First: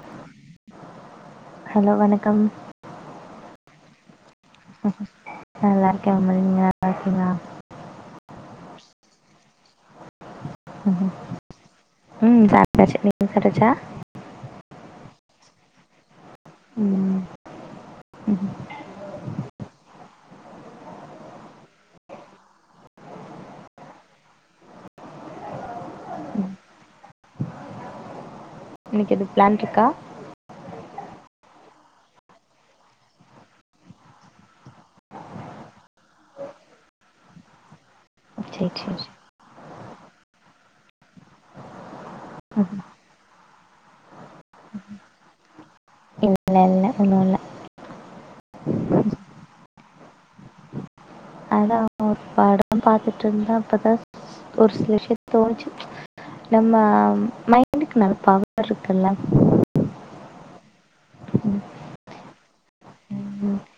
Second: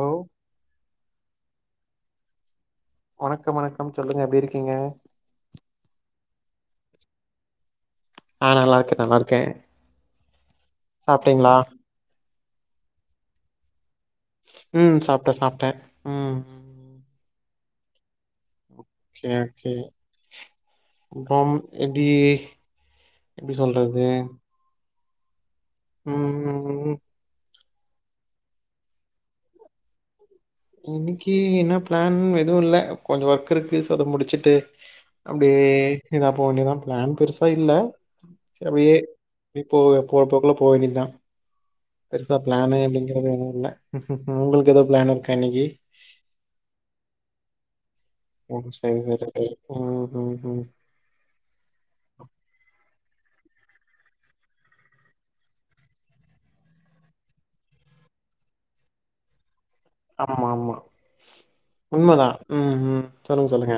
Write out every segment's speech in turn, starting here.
Hello hello வணக்கம் வணக்கம் வணக்கம் சொல்லுங்க எப்டி இருக்கிங்க நல்லாருக்கேமா நீங்க நல்லாருக்கிங்ளா ஆ நல்லாருக்கே நல்லாருக்கே ம்ஹும். சாப்ட்டிங்ளா ம் சாப்ட்டாச்சு நீங்க சாப்டாச்சா உம் சாப்ட சாப்ட உம் உம் உம் கேகே அப்றோம் எப்டி எப்டி சொல்றது ம் ம் இன்னக்கு எது பிளான் இருக்கா இன்னிக்கு என்ன பிளான் எதுவு இல்ல கொஞ்சோ ஒர்க் இருக்கு சோ அத முடிச்சுட்டு அப்டியே ஏதா போ வேண்டிதா பிளான் பெருசா இல்ல சரி செர் செரி அப்டியே இப்போ போறபோக்குள்ள போகவேண்டிதா பெருசா பிளானு அப்டிங்கறது எது இல்ல உங்களுக்கு ஏதோ பிளான் இருக்கு கணிக்கி இல்ல இல்ல ஒன்னும் இல்ல செரி செரி உம் உம் உம் அதான் ஒரு படம் பாத்துட்டு இருந்தா அப்போதா ஒரு சில விஷயத் தோணுச்சு நம்ம மைண்டுக்கு நல்ல பவர் இருக்குல்ல ஆமா ஆமா ம் உண்மதா ம் ம் சொல்லுங்க சொல்லுங்க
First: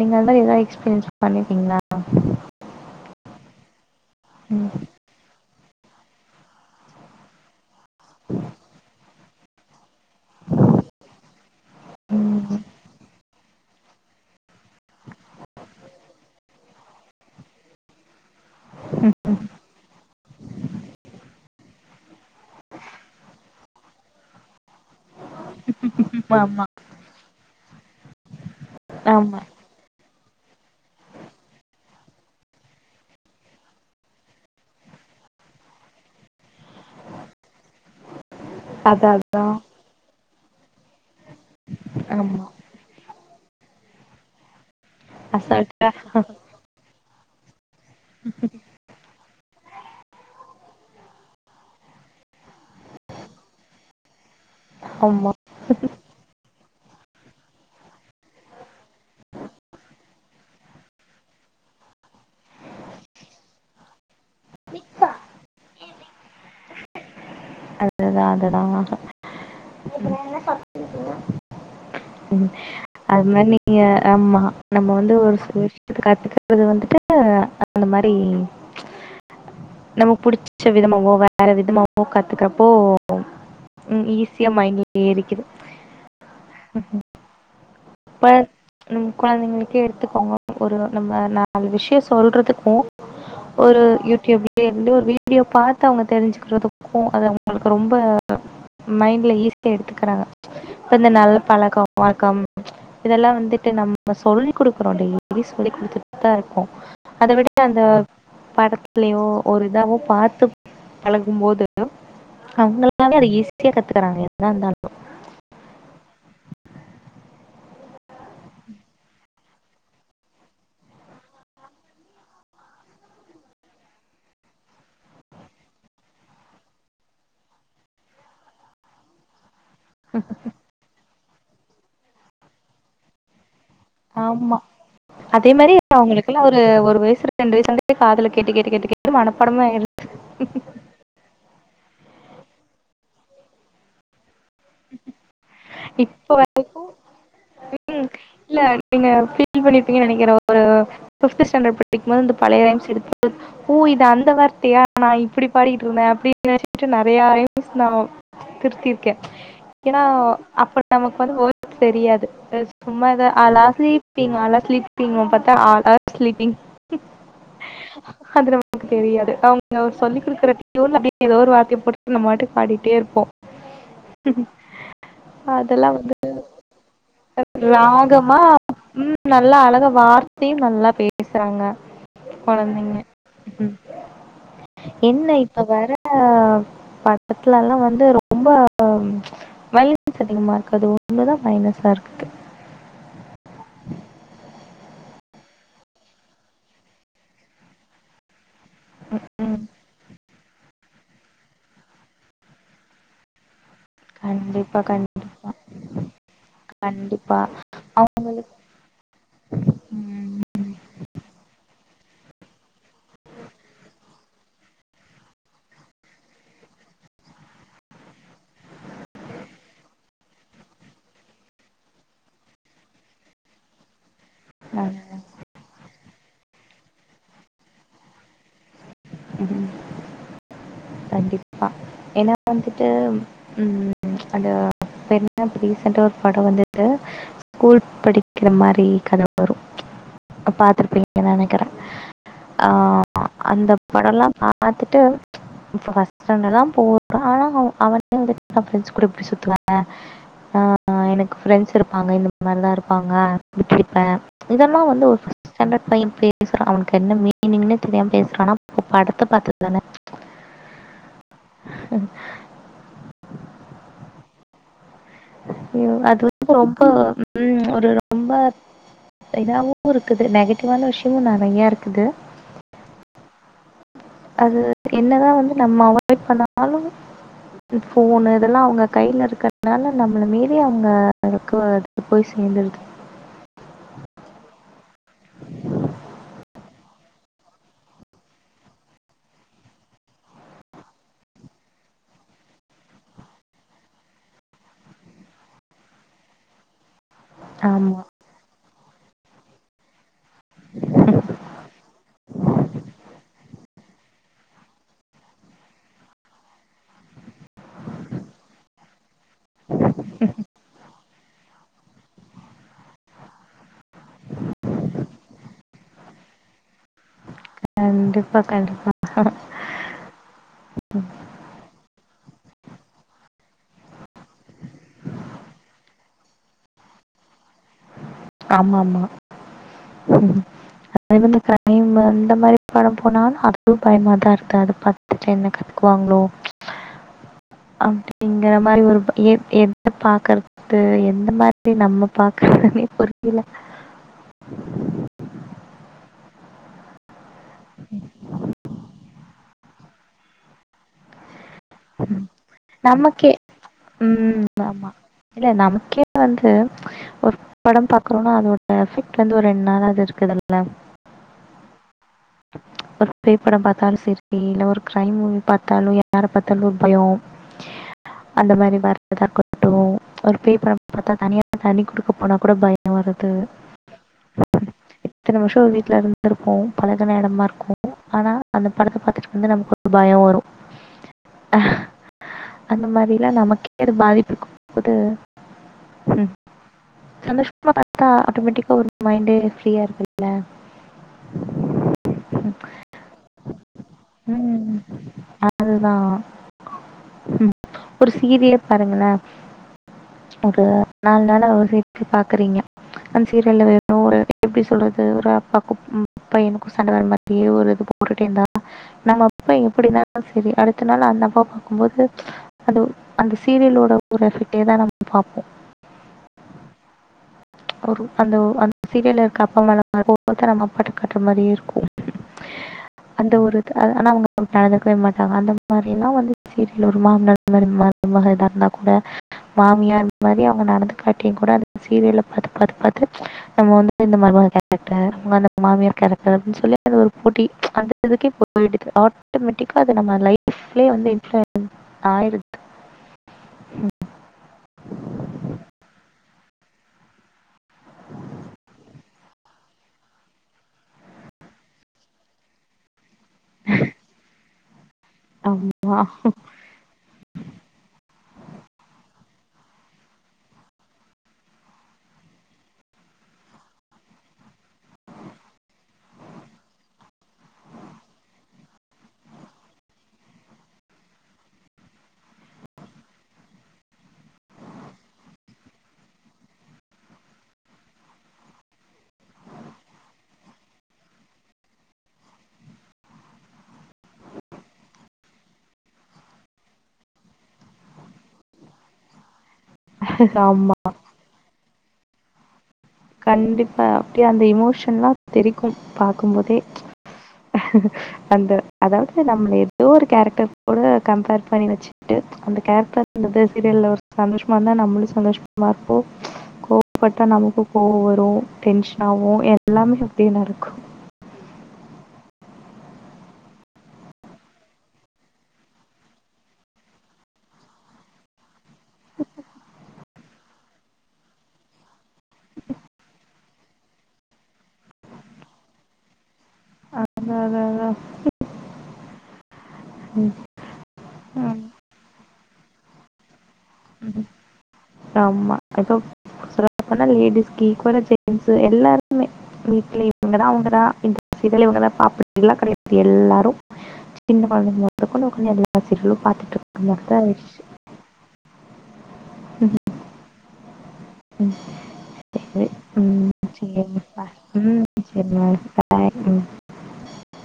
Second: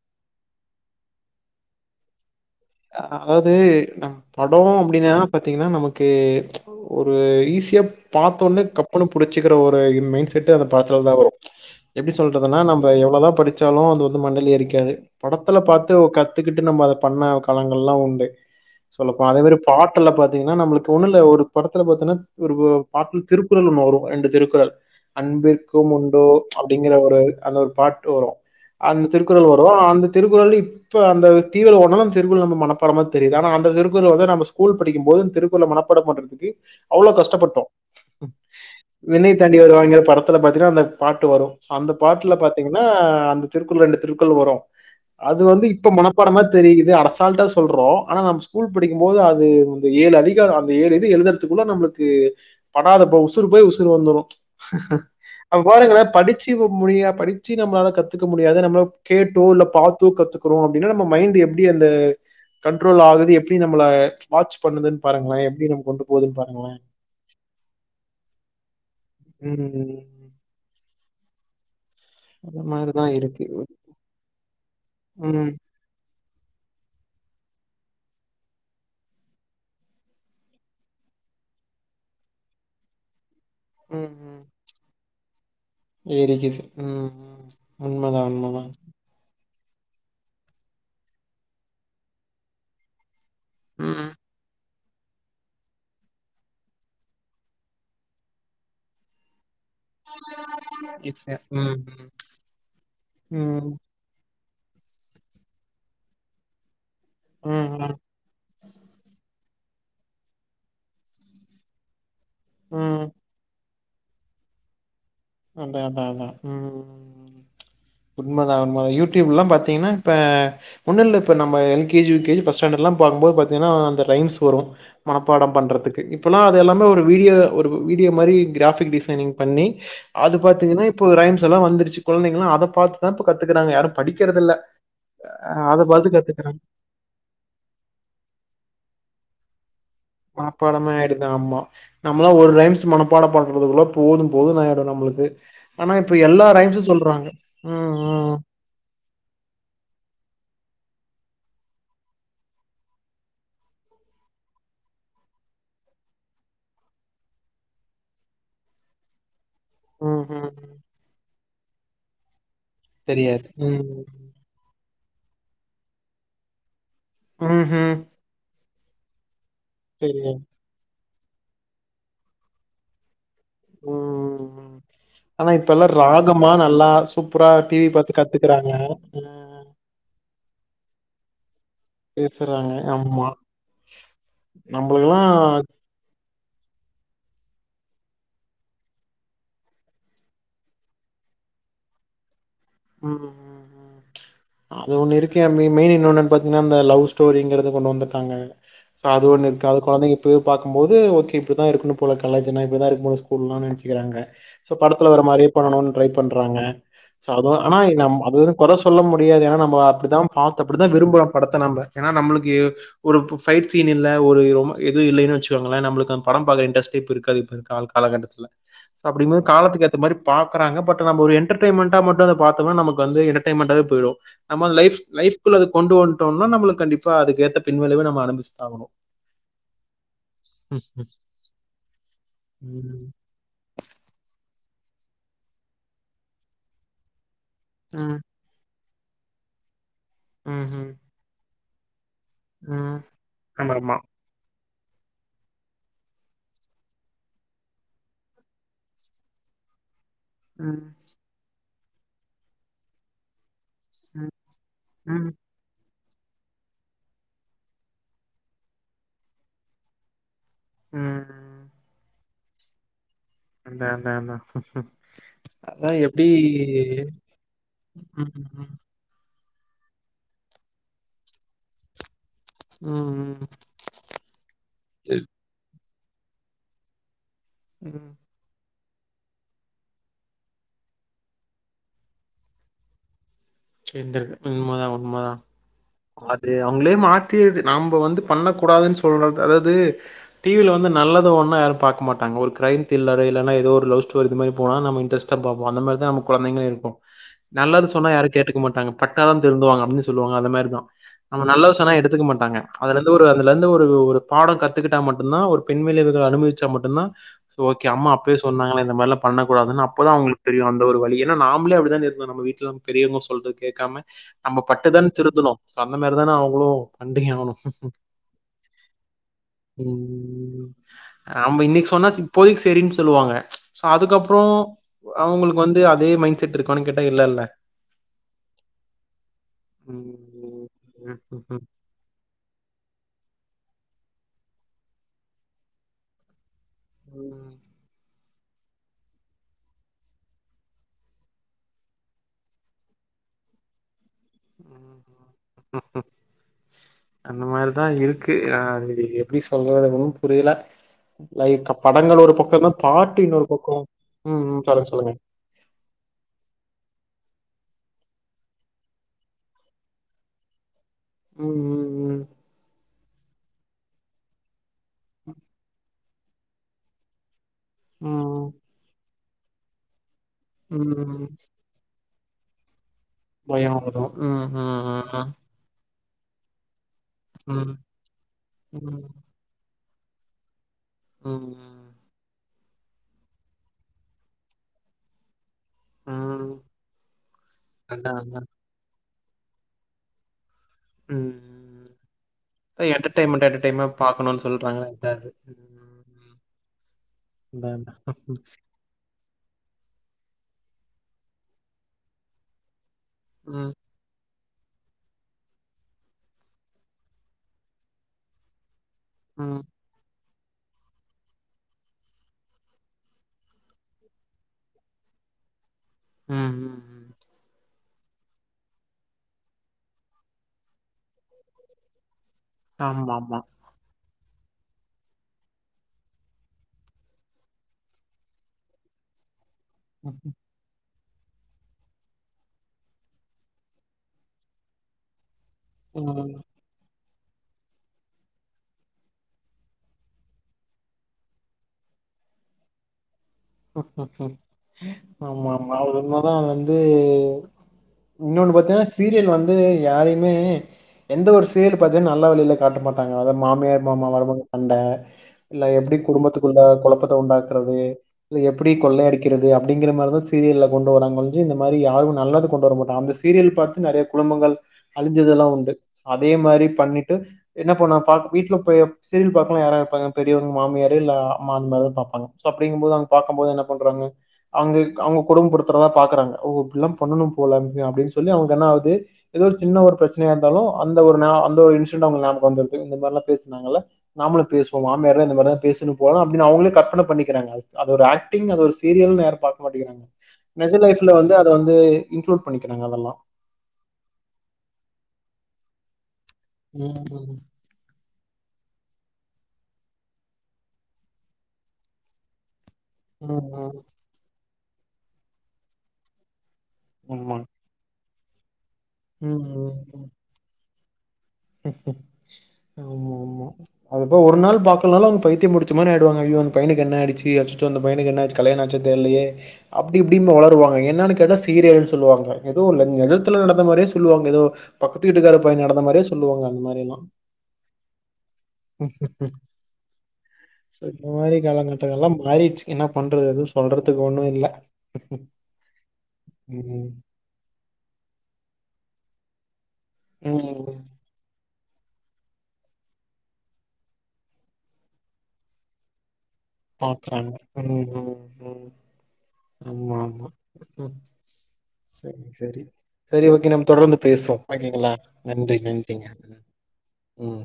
நீங்கள அந்த மாரி ஏதாவது எக்ஸ்பீரியன்ஸ் பண்ணிருக்கீங்களா அதாது படோ ம், அப்டின பாத்தீங்கனா நமக்கு ஒரு ஈஸியா பாத்தோன்னு கப்பனு பிடிச்சிக்கிற ஒரு மைண்ட் செட் அத படத்த தா வரோ எப்டி ம். சொல்றதுன நம்ப எவ்ளோ தா படித் சாலோ அது வந்து மண்டைல ஏறிக்காது படத்துல பார்த்து கத்துக்கிட்டு நம்ம அதை பண்ண பலங்கள்லா உண்டு சொல்லப்போ அத மாரி பாட்டு படத்துல பாத்தீங்கனா நம்ளுக்கு ஒண்ணும் இல்ல ஒரு படத்துல பாத்தீங்கன்னா ஒரு பாட்ட திருக்குறள் ஒண்ணு வரோ ரெண்டு திருக்குறள் அன்பிற் க்கும் உண்டோ ஆமா ஆமா அப்டிங்கிற ஒரு அந்த ஒரு பாட்டு வறோ அந்த ஆமா திருக்குறள் வரோ அந்த திருக்குறள் இப்ப அந்த தீவிர ஒன்னோ திருவுள் நம்ம மனப்பாடமா தெரிது ஆனா அந்த திருகுறள் நம்ம ஸ்கூல் படிக்கும் போது அந்த திருகுறள் மனப்பாடம் பண்றதுகு அவ்ளோ கஷ்டப்பட்டோ அதான் அதான் வினைய்தாண்டி வருவாயாங்கிற படத்துல பாத்தீங்கனா அந்த பாட்டு வரோ அந்த பாட்டுல ஆமா பாத்தீங்கனா அந்த திருக்குள் ரெண்டு திருக்குள் வரோ அது வந்து அசால்ட்டா இப்ப மனப்பாடமா தெரியுது அர அசால்டா சொல்றோ ஆனா நம் ஸ்கூல் படிக்கும் போது அது ஏழு அதிகரோ அந்த ஏழு இது எலுதுறதுக்குள்ள நம்மளுக்கு படாதப்ப உசுறு போய் உசுறு வந்துடோ ஆமா அ பாருங்கல படிச்சு முடியா படிச்சு நம்மளால கத்துக்க முடியாது நம்மள கேட்டோ இல்ல பாத் தூ கத்துக்கிறோ அப்படின்னா நம்ம மைண்ட் எப்டி அந்த கண்ட்ரோல் ஆகுது எப்டி நம்மள வாட்ச் பண்ணுதுன்னு பாருங்கள எப்டி நம்ம கொண்டு போதுன் பாருங்களே அதுதா அதுதா ம். இப்ப நா எனன [inaudible] அந்த மாரி தான் அது இருக்கு. மாரி நீங்க ஆமா நம்ம வந்து ஒரு ம். சில விஷயத்த கத்துக்கறது வந்துட்டு அந்த மாரி நமக்கு புடிச்ச விதமாவோ வேற விதமாவோ கத் த்துக்கிறப்போ உம் ஈசியா மைன்ட்ல ஏறிக்குது ஏரிக்குது உம் உண்மதா இப்ப உண்மதா நம்ம கொழந்தைங்களுக்கே எடுத்துக்கோங்க ஒரு நம்ம நாலு விஷயொ சொல்றதுக்கு ஒரு ம். யூடியூப்பி லேருந்து ஒரு வீடியோ பாத்து அவங்க தெரிஞ்சுக்கிறதுக் கு அது அவங்களுக்கு ரொம்ப மைண்ட்ல ஈஸி கே எடுத்துக்கறாங்க இப்ப இந்த நல்ல ம். பழக்கம் வழக்கம் இதெல்லா ம். வந்துட்டு ம். நம்ம சொல்லி குடுக்கறோ டெய்லி சொல்லி கொடுத்து ட்டா இருக்கு அதவிட அந்த ம். படத்துலயோ ஒரு அத அவ பாத்து பழகும்போது ஹலோ ம் அவங்களாலே அத ஈஸி ஸியா கத்துக்கறாங்க எதா இருந்தாலு அந்த அத அதா உஹ் ம் ம் ம் உண்மதா உண்மதா யூடியூப்ல்லா பாத்தீங்கன்னா இப்ப ஒன்னுல்ல இப்ப நம்ம L K G U K G பஸ்டாண்டர்ட்ல்லா பாக்கும்போது பாத்தீங்கன்னா அந்த ரைம்ஸ் வரு மனப்பாடம் பண்றதுக்கு இப்பல்லா அது எல்லாமே ஒரு வீடியோ ஒரு வீடியோ மாரி கிராபிக் டிசைனிங் பண்ணி அது பாத்தீங்கன்னா இப்ப ரைம்ஸ் ஸெல்லா வந்துருச்சு கொழந்தைங்கள்ளா அத பாத்துத்தா இப்ப கத்துக் ஆமா அதே மாரி அத பாத்து அவங்களுக்கெல்லா கத்துக்குறாங்க ஒரு ஒரு வயசு ரெண்டு வயசுலருந்தே காதுல கேட்டு கேட்டு கேட்டு கேட் டு மனப்பாடமே ஆயிரு மனப்பாடமே ஆயிடுது ஆமா நம்மள்ளா ஒரு ரைம்ஸ் மனப்பாட பண்றதுக்குள்ள போதும் போதுன் ஆயிடு நம்மளுக்கு ஆனா இப்ப இப்போ எல்லா வரைக்கும் ரைம்ஸும் சொல்றாங்க உம் ம் இல்ல நீங்க ஃபீல் பண்ணிருப்பீங்கன்னு நெனைக்கிறேன். ஒரு ஃபிஃப்த் ஸ்டாண்டர்ட் படிக்கும்போது இந்த பழைய ரைம்ஸ் எடுத்து ஓ இது அந்த வார்த்தையா நா இப்படி பாடிட்டு இருந்த அப்படின்னு [inaudible] நெறையா ரைம்ஸ் நா திருத்தியிருக்கே ஏனா ம் ம் ம் அப்ப நமக்கு வந்து ஒரு தெரியாது சும்மா தெரியாது ம் அலாஸ்லிப்பிங்க அல்லா ஸ்லிப் டிம்மு பாத்த ஆல் ஆர் சில்லிபிங் ஹ்ம் உம் உனக்கு தெரியாது அவங் அவர் சொல்லி குடுக்கற டியூன் அப்டேய ஏதோ ஒரு வார்த்தைய போட்டு நம்மபாட்டு பாடிட்டே இருப்போம் உம் ஆனா இப்ப அதெல்லாம் எல்லாம் வந்து ராகமா நல்லா சூப்பரா டிவி பாத்து ராகமா கத்துக்குறாங்க உம் அ நல்லா அழக வார்த்தையும் நல்லா பேசுறாங்க பேசுறாங்க கொழந்தைங்க ஆமா ம் நம்மளுக்கெல்லா என்ன இப்ப வரா ப கிலாம் வந்து ரொம்ப வைரஸ் அதிகமா இருக்கு அது ஒண்ணுதான் மைனஸா இருக்கு உஹம் ம்ம் அது ஒண்ணு இருக்கு மெயின் இன்னொன்னுன்னு பாத்தீங்கன்னா இந்த லவ் ஸ்டோரிங்கறத கொண்டு வந்துடாங்க சோ அது ஒன்னு ம் இருக்கு அது கொழந்தைங்க போய் பாக்கும்போது ஒகே இப்பதான் இருக்கனும் போல கலாஜ்னா இப்படிதான் ஸ்கூல்லாம் நனைச்சு கிறாங்க சோ கண்டிப்பா படத்துல வர மாரி கண்டிப்பா பண்ணணும் ட்ரை பண்றாங்க சோ கண்டிப்பா அதுவும் ஆனா நம்ப அது அவங்களுக்கு குறை சொல்ல முடியாது ஏன்னா நம்ம அப்படிதான் ம் பாத்து அப்படிதான் விரும்புறோம் படத்தை நம்ம ஏன்னா நம்ளுக்கு க்கு ஒரு பைட் சீன் இல்ல ஒரு ரொம இது இல்லன்னு வச்சுகோகளேன் நம்மளுக்கு படம் பாக்கற இன்டெஸ்ட்டே இப்ப இருக்காது இப்ப இருக் கா கால கட்டத்தில அப்படின்னும் போது காலத்து ஏத்த மாரி பாக்கறாங்க பட் நம் ஒரு என்டர்டைமென்டா மட்டும் பாத்தனமோ நமக்கு வந்து எடர்டயன்மெண்டாவவேபோயிடும் நம்ம லைஃப் நல்ல லைஃகுள்ள அத கொண்டுவண் ட்டம்மா நம்ம கண்டிப்பா அதுக்கு ஏத்த பின்னவலைவை நம்ம அனுபவிச்சு தான் ஆகணும் உம் கண்டிப்பா ஏன்னா வந்துட்டு ம். உம் அந்த இப்ப என்ன ரீசண்டா ஒரு படம் வந்துடு ஸ்கூல் ம். படிக்கிற மாரி கத வரும் ச்சு ம்ஹ்ம். பாத்துருப்பீங்கன்னு நினைக்கறேன் ம். அஹ் அந்த ஆமாமா. படம் லாம் ப பாத்துட்டு ச்சு இப்போ ஃபஸ்ட் ஸ்டாண்டர்ட் தான் போறான் ஆன அவ அவனே வந்து அவன் ப்ரண்ட்ஸ் கூட எப்படி சுத்துவாங்க ஆஹ் ம். ஆன் எனக்கு ப்ரெண்ட்ஸ் இருப் பாங்க இந்த மாரி தான் இருப்பாங்க விட்டுடிருப்பேன் ம். இதெல்லாம் வந்து ம். ஒரு [unintelligible] பையன் பேசுறான் அவனுக்கு என்ன மீனிங்ன்னு தெரியாம பேசுறான்னா படத்த பாத்துதானே ம். அந்த அந்த அந்த உஹ் உஹ் ஐயோ அது வந்து ரொம்ப உம் ஒரு ம் ரொம்ப ம் இதாவும் இருக்குது நெகட்டிவ்வான விஷயமும் நிறையா இருக்குது ம் அது ம் என்னதா வந்து நம்ம எப்பனாலும் ம் போன இதெல்லா அவங்க கையில இருக்கிறதுனால நம்மள மீறி அவங்க ளுக்கு அது போய் சேந்துருது இந்த உண்மைதா உண்மைதா அது அவங்களே மாத்தியது நம்ம வந்து பண்ணக்கூடாதுன்னு சொல்ற அதாவது டிவியில வந்து நல்லத ஒன்னு யாரு பார்க்க மாட்டாங்க ஒரு கிரைம் தில்லர் இல்லனா ஏதோ ஒரு லவ் ஸ்டோரி இது மாதிரி போனா நம்ம இன்டெரெஸ்ட்டா பாப்போம் அந்த மாரிதான் நம்ம கொழந்தைகளும் இருக்கும் நல்லது ஆமா. சொன்னா யாரு கேட்டுக்க மாட்டாங்க பட்டாதா திருந்துவாங்க அப்டினு சொல்வாங்க அந்த மேரிதா நம்ம நல்லது சொன்னா எடுத்துக்க மாட்டாங்க அதுல இருந்து ஒரு அந்த அதுல இருந்து ஒரு ஒரு பாடம் கத்துக்கிட்டா மட்டும்தா ஒரு பெண் விளைவுகள் அனுபவிச்சா மட்டும்தா ஓக்கோ அம்மா அப்பவே சொன்னாங்க இந்த மாதிரிலா பண்ணக்கூடாதுன்னு அப்போதா அவங்களுக்கு தெரியும் அந்த ஒரு வலிய ஏன்னா நாம்பலே அப்படித்தான் இருந்தோ நம் வீட்டுல பெரியவங்க சொல்லு கேக்காம நம்ம பட்டுதான திருந்துனோ சோ அந்த மாதிரி தான அவங்களும் ங்கி ஆவனு கண்டிப்பா, கண்டிப்பா. நாம இன்னைக்கு சொன்னா போய் செரின்னு சொல்லுவாங்க சோ அதுக்கப்றோ அவங்களுக்கு வந்து அதே மைண்ட் செட் இருக்கானு கேட்டா இல்லல ஆமா ஆமா [inaudible] ம் இந்த ம் கிரைம்மு அந்த மாரி பட போனாலு அதுவு பயமாத [unintelligible] பாத்துட்டு என்ன கத்துக்குவாங்களோ ம் [unintelligible] இங்கன மாரி ஒரு எ எத பாக்கறது எந்த மாதிரி நம்ம பாக்கறதுனே புரி இல்ல அந்த மாரிதா இருக்கு நா இது எப்டி சொல்றது ஒன்னு புரியல லைக் படங்கள் ஒரு பக்கோ இருந்தா பாட்டு நமக்கே இன்னொரு பக்கோ ம் ஆமா இல்ல நமக்கே வந்து ஒரு படம் பாக்குறோனா அதோட எபெக்ட் வந்து ஒரு ரெண்டு நாளாவது இருக்குதுல்ல ம் ம் ம் [unintelligible] பேய் பட பாத்தாலு செரி இல்ல ஒரு கிரைம் மூவி பார்த்தாலு [unintelligible] யார பாத்தாலு ஒரு பயோ ம் அந்த மாரி வர் தாக்கட்டும் ஒரு பேய் படம்பாத்தா தனியா தண்ணிகுடுக்க உனா கூட பய பயம் வந்துரு உம் உம் உம் ஹம் இருப்போம் பல [unintelligible] இடமா இருக்கும் ஆனா அந்த படத்தை பார்த்துட்டு [unintelligible] பயம் வரும் ஹம் அஹ், அந்த மாரிலா நமக்கே அது பாதிப்பு கொடுக்கும்போது ம் சந்தோஷமா அதான், அதான். ஆட்டோமேட்டிக்கா ஒரு மைண்டு ஃப்ரீயா இருக்ல்ல என்டேர்டைன்மெண்ட் என்டேர்டைன்மெண்ட் பாக்கணும்னு ம், சொல்றாங்க அதா அதுதான் ம். இது ஒரு சீரியல் பாருங்களேன் ஒரு நாலு நாள் அவர் [unintelligible] பார்க்குறீங்க அன் சீரல்ல ம். வேணும் ஒரு எப்டி சொல்றது ஒரு அப்பாக்கும் ம் பையனு சண்டை வர மாதிரியே ஒரு இது போட்டுட்டே இருந்தா நம்ம அப்ப ம். எப்படிதான் சரி அடுத்த நாள் அந்த அப்பா பார்க்கும்போது அது அந்த சீரியலோட ஒரு எஃபெக்டேதா நம்ம பாார்ப்போம் உம் உம் உம் ஒரு அந்த அந்த சீரியல இருக்க [unintelligible] நம்ம அப்பாகிட்ட கட்டுற மாதிரியே இருக்கும் அந்த ஆமாமா. ஒரு ஆனா அவங்க நடந்துக்கவே மாட்டாங்க அந்த மாதிரல்லாம் வந்து சீரியல் ஒரு மாமனார் மருமக மக இதா இருந்தா கூட மாமியா அந்த ம். மாரி அவங்க நடந்து காட்டி கூட அந்த சீரியல்ல பாத்து பாத்து பாத்து நம்ம வந்து இந்த மாரி கேரக்ட்டர் [unintelligible] மாமியார் கேரக்டர் ம். அப்டின்னு சொல்லி அது ஒரு போட்டி அந்த இதுக்கே போயிடுது ஆட்டோமேட்டிக்கா அது நம்ம லைஃப்லயே வந்து [unintelligible] ஆயிடுது ம் ம் ம் ஆமா ஆமா [unintelligible] தான் வந்து ஒன்னோனு பத்தே [unintelligible] சீரியல் வந்து யாரையுமே எந்த ஒரு சீரியல் பாத்தீன்னா நல்ல வழியில் காட்ட மாட் அவங்க மாமியார் மாமா வரதங் அந்த இல்ல எப்டி ஆமா குடும்பத்துக்குள்ள கொழப்பத்த உண்டாக்குறது இல்ல எப்படி கொள்ள அடிக்கிறது அப்படிங்கிற மாரிதா சீரியல்ல கொண்டு வராங்க ஒழிஞ்சு இந்த மாரி யாருக்கு நல்லது கொண்டு வர மாட்டோ அந்த சீரியல் பாத்து நிறைய குடும்பங்கள் அழிஞ்சதெல்லா உண்டு அதே மாரி பண்ணிட்டு என்ன பண்ணா பா வீட்ல போய் சீரியல் பாக்கணு யாரா இருப்பாங்க பெரியவங் மாமியாரு இல்ல மாமனாரு பாப்பாங்க சோ அப்டிங்கும்போது அங் பார்க்கும் போது என்ன பண்றாங்க அவங்கள்கு அவங்க கொடும படுத்துறதா பாக்குறாங்க ஓ இப்படிலா பண்ணணு போல அப்டின்னு சொல்லி அவங்க என்ன ஆகுது ஏதோ ஒரு சின்ன ஒரு பிரச்சனையா இருந்தாலு அந்த ஒரு நா அந்த ஒரு இன்சிடென்ட் அவங்களுகு நியாபக வந்துருது இந்த மாதிரிலா பேசினாங்கல்ல நாமளு பேசுவோ மாமியார்னா இந்த மாரிதா பேசனு போல அப்படின்னு அவங்களே கற்பனை பண்ணிக்கிறாங்க அது ஒரு ஆக்டிங் அது ஒரு சீரியல்னு யாரும் பாக் மாட்டிக்கிறாங்க நெஜ ஆமா லைஃப்ல வந்து அத வந்து இன்குலூட் பண்ணிக் கண்டிப்பா அப்டே அந்த எமோஷன்லா தெரி க்கும் பார் குமுதே ம், ம், வந்து அதாவது நம்மள ஏதோ ஒரு கேரக்டர் கூட கம்பேர் பண்ணி வச்சுட்டு வந்து [unintelligible] ம், சீரியல்ல ஒரு சந்தோஷ் வந்தா நம்மளும் சந்தோஷமா இருப்போம் கோவப்பட்டா ஆமா நமக்கு ஒவ்வொரு டென்ஷன் ஆவு ம், எல்லாமே ம். அப்டியே நடக்கு ஆமா ஆமா அதுக்கப்புறம் ஒரு நாள் பாப்பேன் இல்லனா பைத்தியம் புடிச்ச மாரி ஆயுடுவாங்க அய்யோ அந்த பையனுக்கு என்ன ஆயிடுச்சு, அச்சசோ அந்த பையனுக்கு என்னாச்சு கலயாணாச்சா தெர்லயே அப்புடி ப் அடிம வளருவாங்க என்னன்னு கேட்டா சீரியல்ஸ் சொல்லுவாங்க எதோ [unintelligible] பக்கத்ல நடந்த மாதிரே சொல்லுவாங்க ஏதோ பக்கத்து வீட்டுக்கார பயனுகு நடந்தமாதிரியே சொ சொல்லுவாங்கள் அதா அதா அதா அதா அ சரி சரி [inaudible] சோ இந்த மாதிரி ம். காலகட்டங்கல்லாம் மாறிட்டு என்ன பண்றது அது ஆமா இப்ப ம். சொல்லபோனா லேடிஸ்க்கு ஈக்குவலா ஜென்ஸ் எல்லாரு இம்மே வீட்ல இவுங்கதான் ம். அவுங்கதான் இங் இதால இவுங்க தான் பாப்பாங்கல்லா கிடையாது எல்லாரும் சின்னமா கொண்டு எல்லா சீரியலூ பாக்குறாங்க ம் ம் உ ம். ஆமா ஆமா ம். சேரி சேரி‌.. சரி. சேரி ம். ஓகே நாம தொடர்ந்து சரிங்க. பேசுவோம் ம். ஒகேங்களா நன்றி சரிங்க. நன்றிங்க பாய். ம். ம்